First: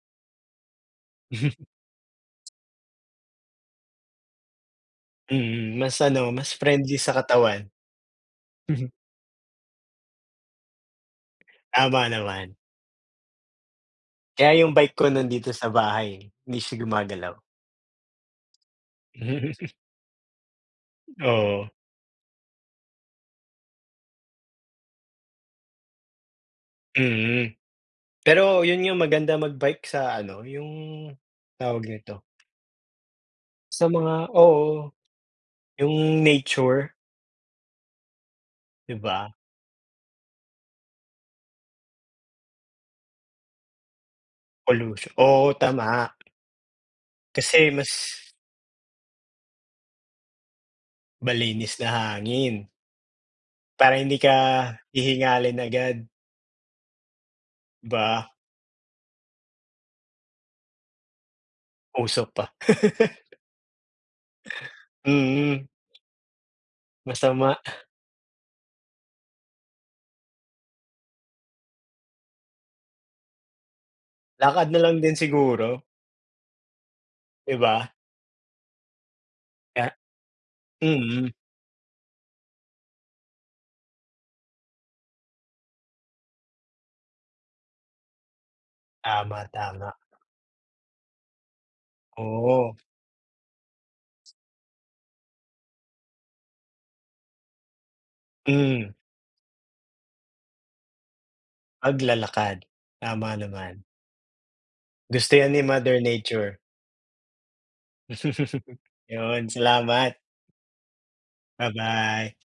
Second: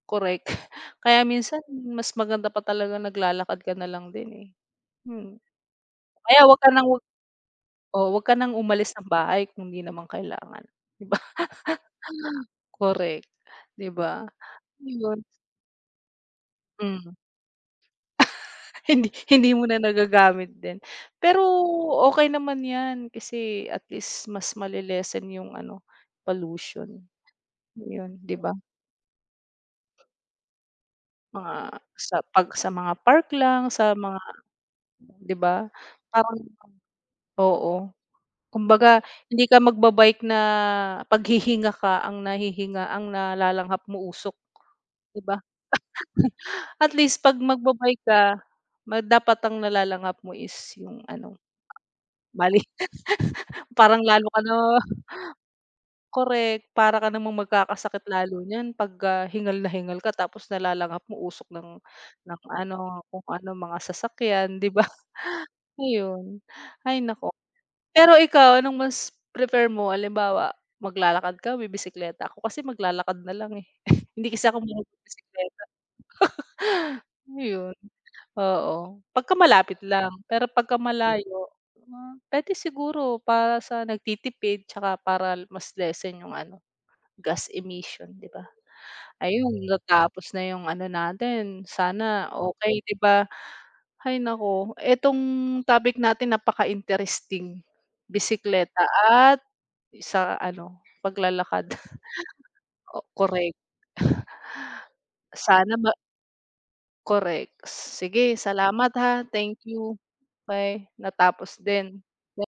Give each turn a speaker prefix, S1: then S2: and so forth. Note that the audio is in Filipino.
S1: Korek, kaya minsan mas maganda pa talaga naglalakad ka nalang din eh, mm.
S2: Mm, mas
S1: O
S2: ano,
S1: kaya
S2: mas
S1: 'wag ka ng
S2: friendly
S1: 'wag
S2: sa katawan.
S1: oo, 'wag ka ng umalis ng bahay kung hindi naman kailangan, di ba?
S2: Tama naman.
S1: Korek, di ba?
S2: Kaya yung bike ko
S1: Yun.
S2: nandito sa bahay eh, hindi siya
S1: Mm.
S2: gumagalaw.
S1: Hindi hindi mo na nagagamit din. Pero
S2: Oo.
S1: okey naman yan, kasi at least mas male-lessen yung ano, pollution,
S2: Mm,
S1: yun, di ba?
S2: pero yun yung maganda mag-bike sa ano, yung
S1: Mga
S2: tawag
S1: sa
S2: nito?
S1: 'pag sa mga park lang,
S2: Sa
S1: sa mga
S2: mga oo,
S1: di ba,
S2: yung
S1: parang,
S2: nature.
S1: oo,
S2: Di
S1: kumbaga
S2: ba?
S1: hindi ka magba-bike na paghihinga ka, ang nahihinga ang nalalanghap mo, usok,
S2: Polusyon,
S1: di ba?
S2: oo, tama.
S1: At least 'pag
S2: Kasi mas
S1: magba-bike ka, ma dapat ang nalalanghap mo is yung ano,
S2: Malinis na
S1: mali,
S2: hangin. Para
S1: parang
S2: hindi
S1: lalo
S2: ka
S1: ka na
S2: hihingalin agad.
S1: Korek, para ka namang magkakasakit
S2: Ba
S1: lalo niyan 'pag, ah, hingal na hingal ka tapos nalalanghap mo usok ng
S2: Uso
S1: ng
S2: pa.
S1: ano, kung ano mga sasakyan, 'di ba?
S2: Mm.
S1: Ayon. Hay naku.
S2: Masama.
S1: Pero ikaw anong mas prefer mo halimbawa maglalakad ka, bibisekleta? Ako kasi maglalakad nalang eh, hindi kasi ako
S2: Lakad
S1: mahilig
S2: nalang din
S1: magbisekleta,
S2: siguro. Di
S1: ayun.
S2: ba?
S1: Oo, pagka malapit
S2: Ah,
S1: lang pero pagka
S2: mm.
S1: malayo, hmm, pwede siguro para sa nagtitipid tsaka para mas lessen yung ano, gas emission, di ba?
S2: Tama,
S1: Ayun,
S2: tama.
S1: natapos na yung ano natin, sana
S2: Oo.
S1: okey, di ba? Hay naku, etong topic natin napaka-interesting, bisekleta
S2: Mm.
S1: at sa ano, paglalakad.
S2: Paglalakad,
S1: O
S2: tama
S1: korek.
S2: naman. Gusto yan ni
S1: Sana ma
S2: mother nature.
S1: Korek, sige salamat ha.
S2: Yun
S1: Thank you,
S2: salamat.
S1: may natapos din na
S2: Ba-bye.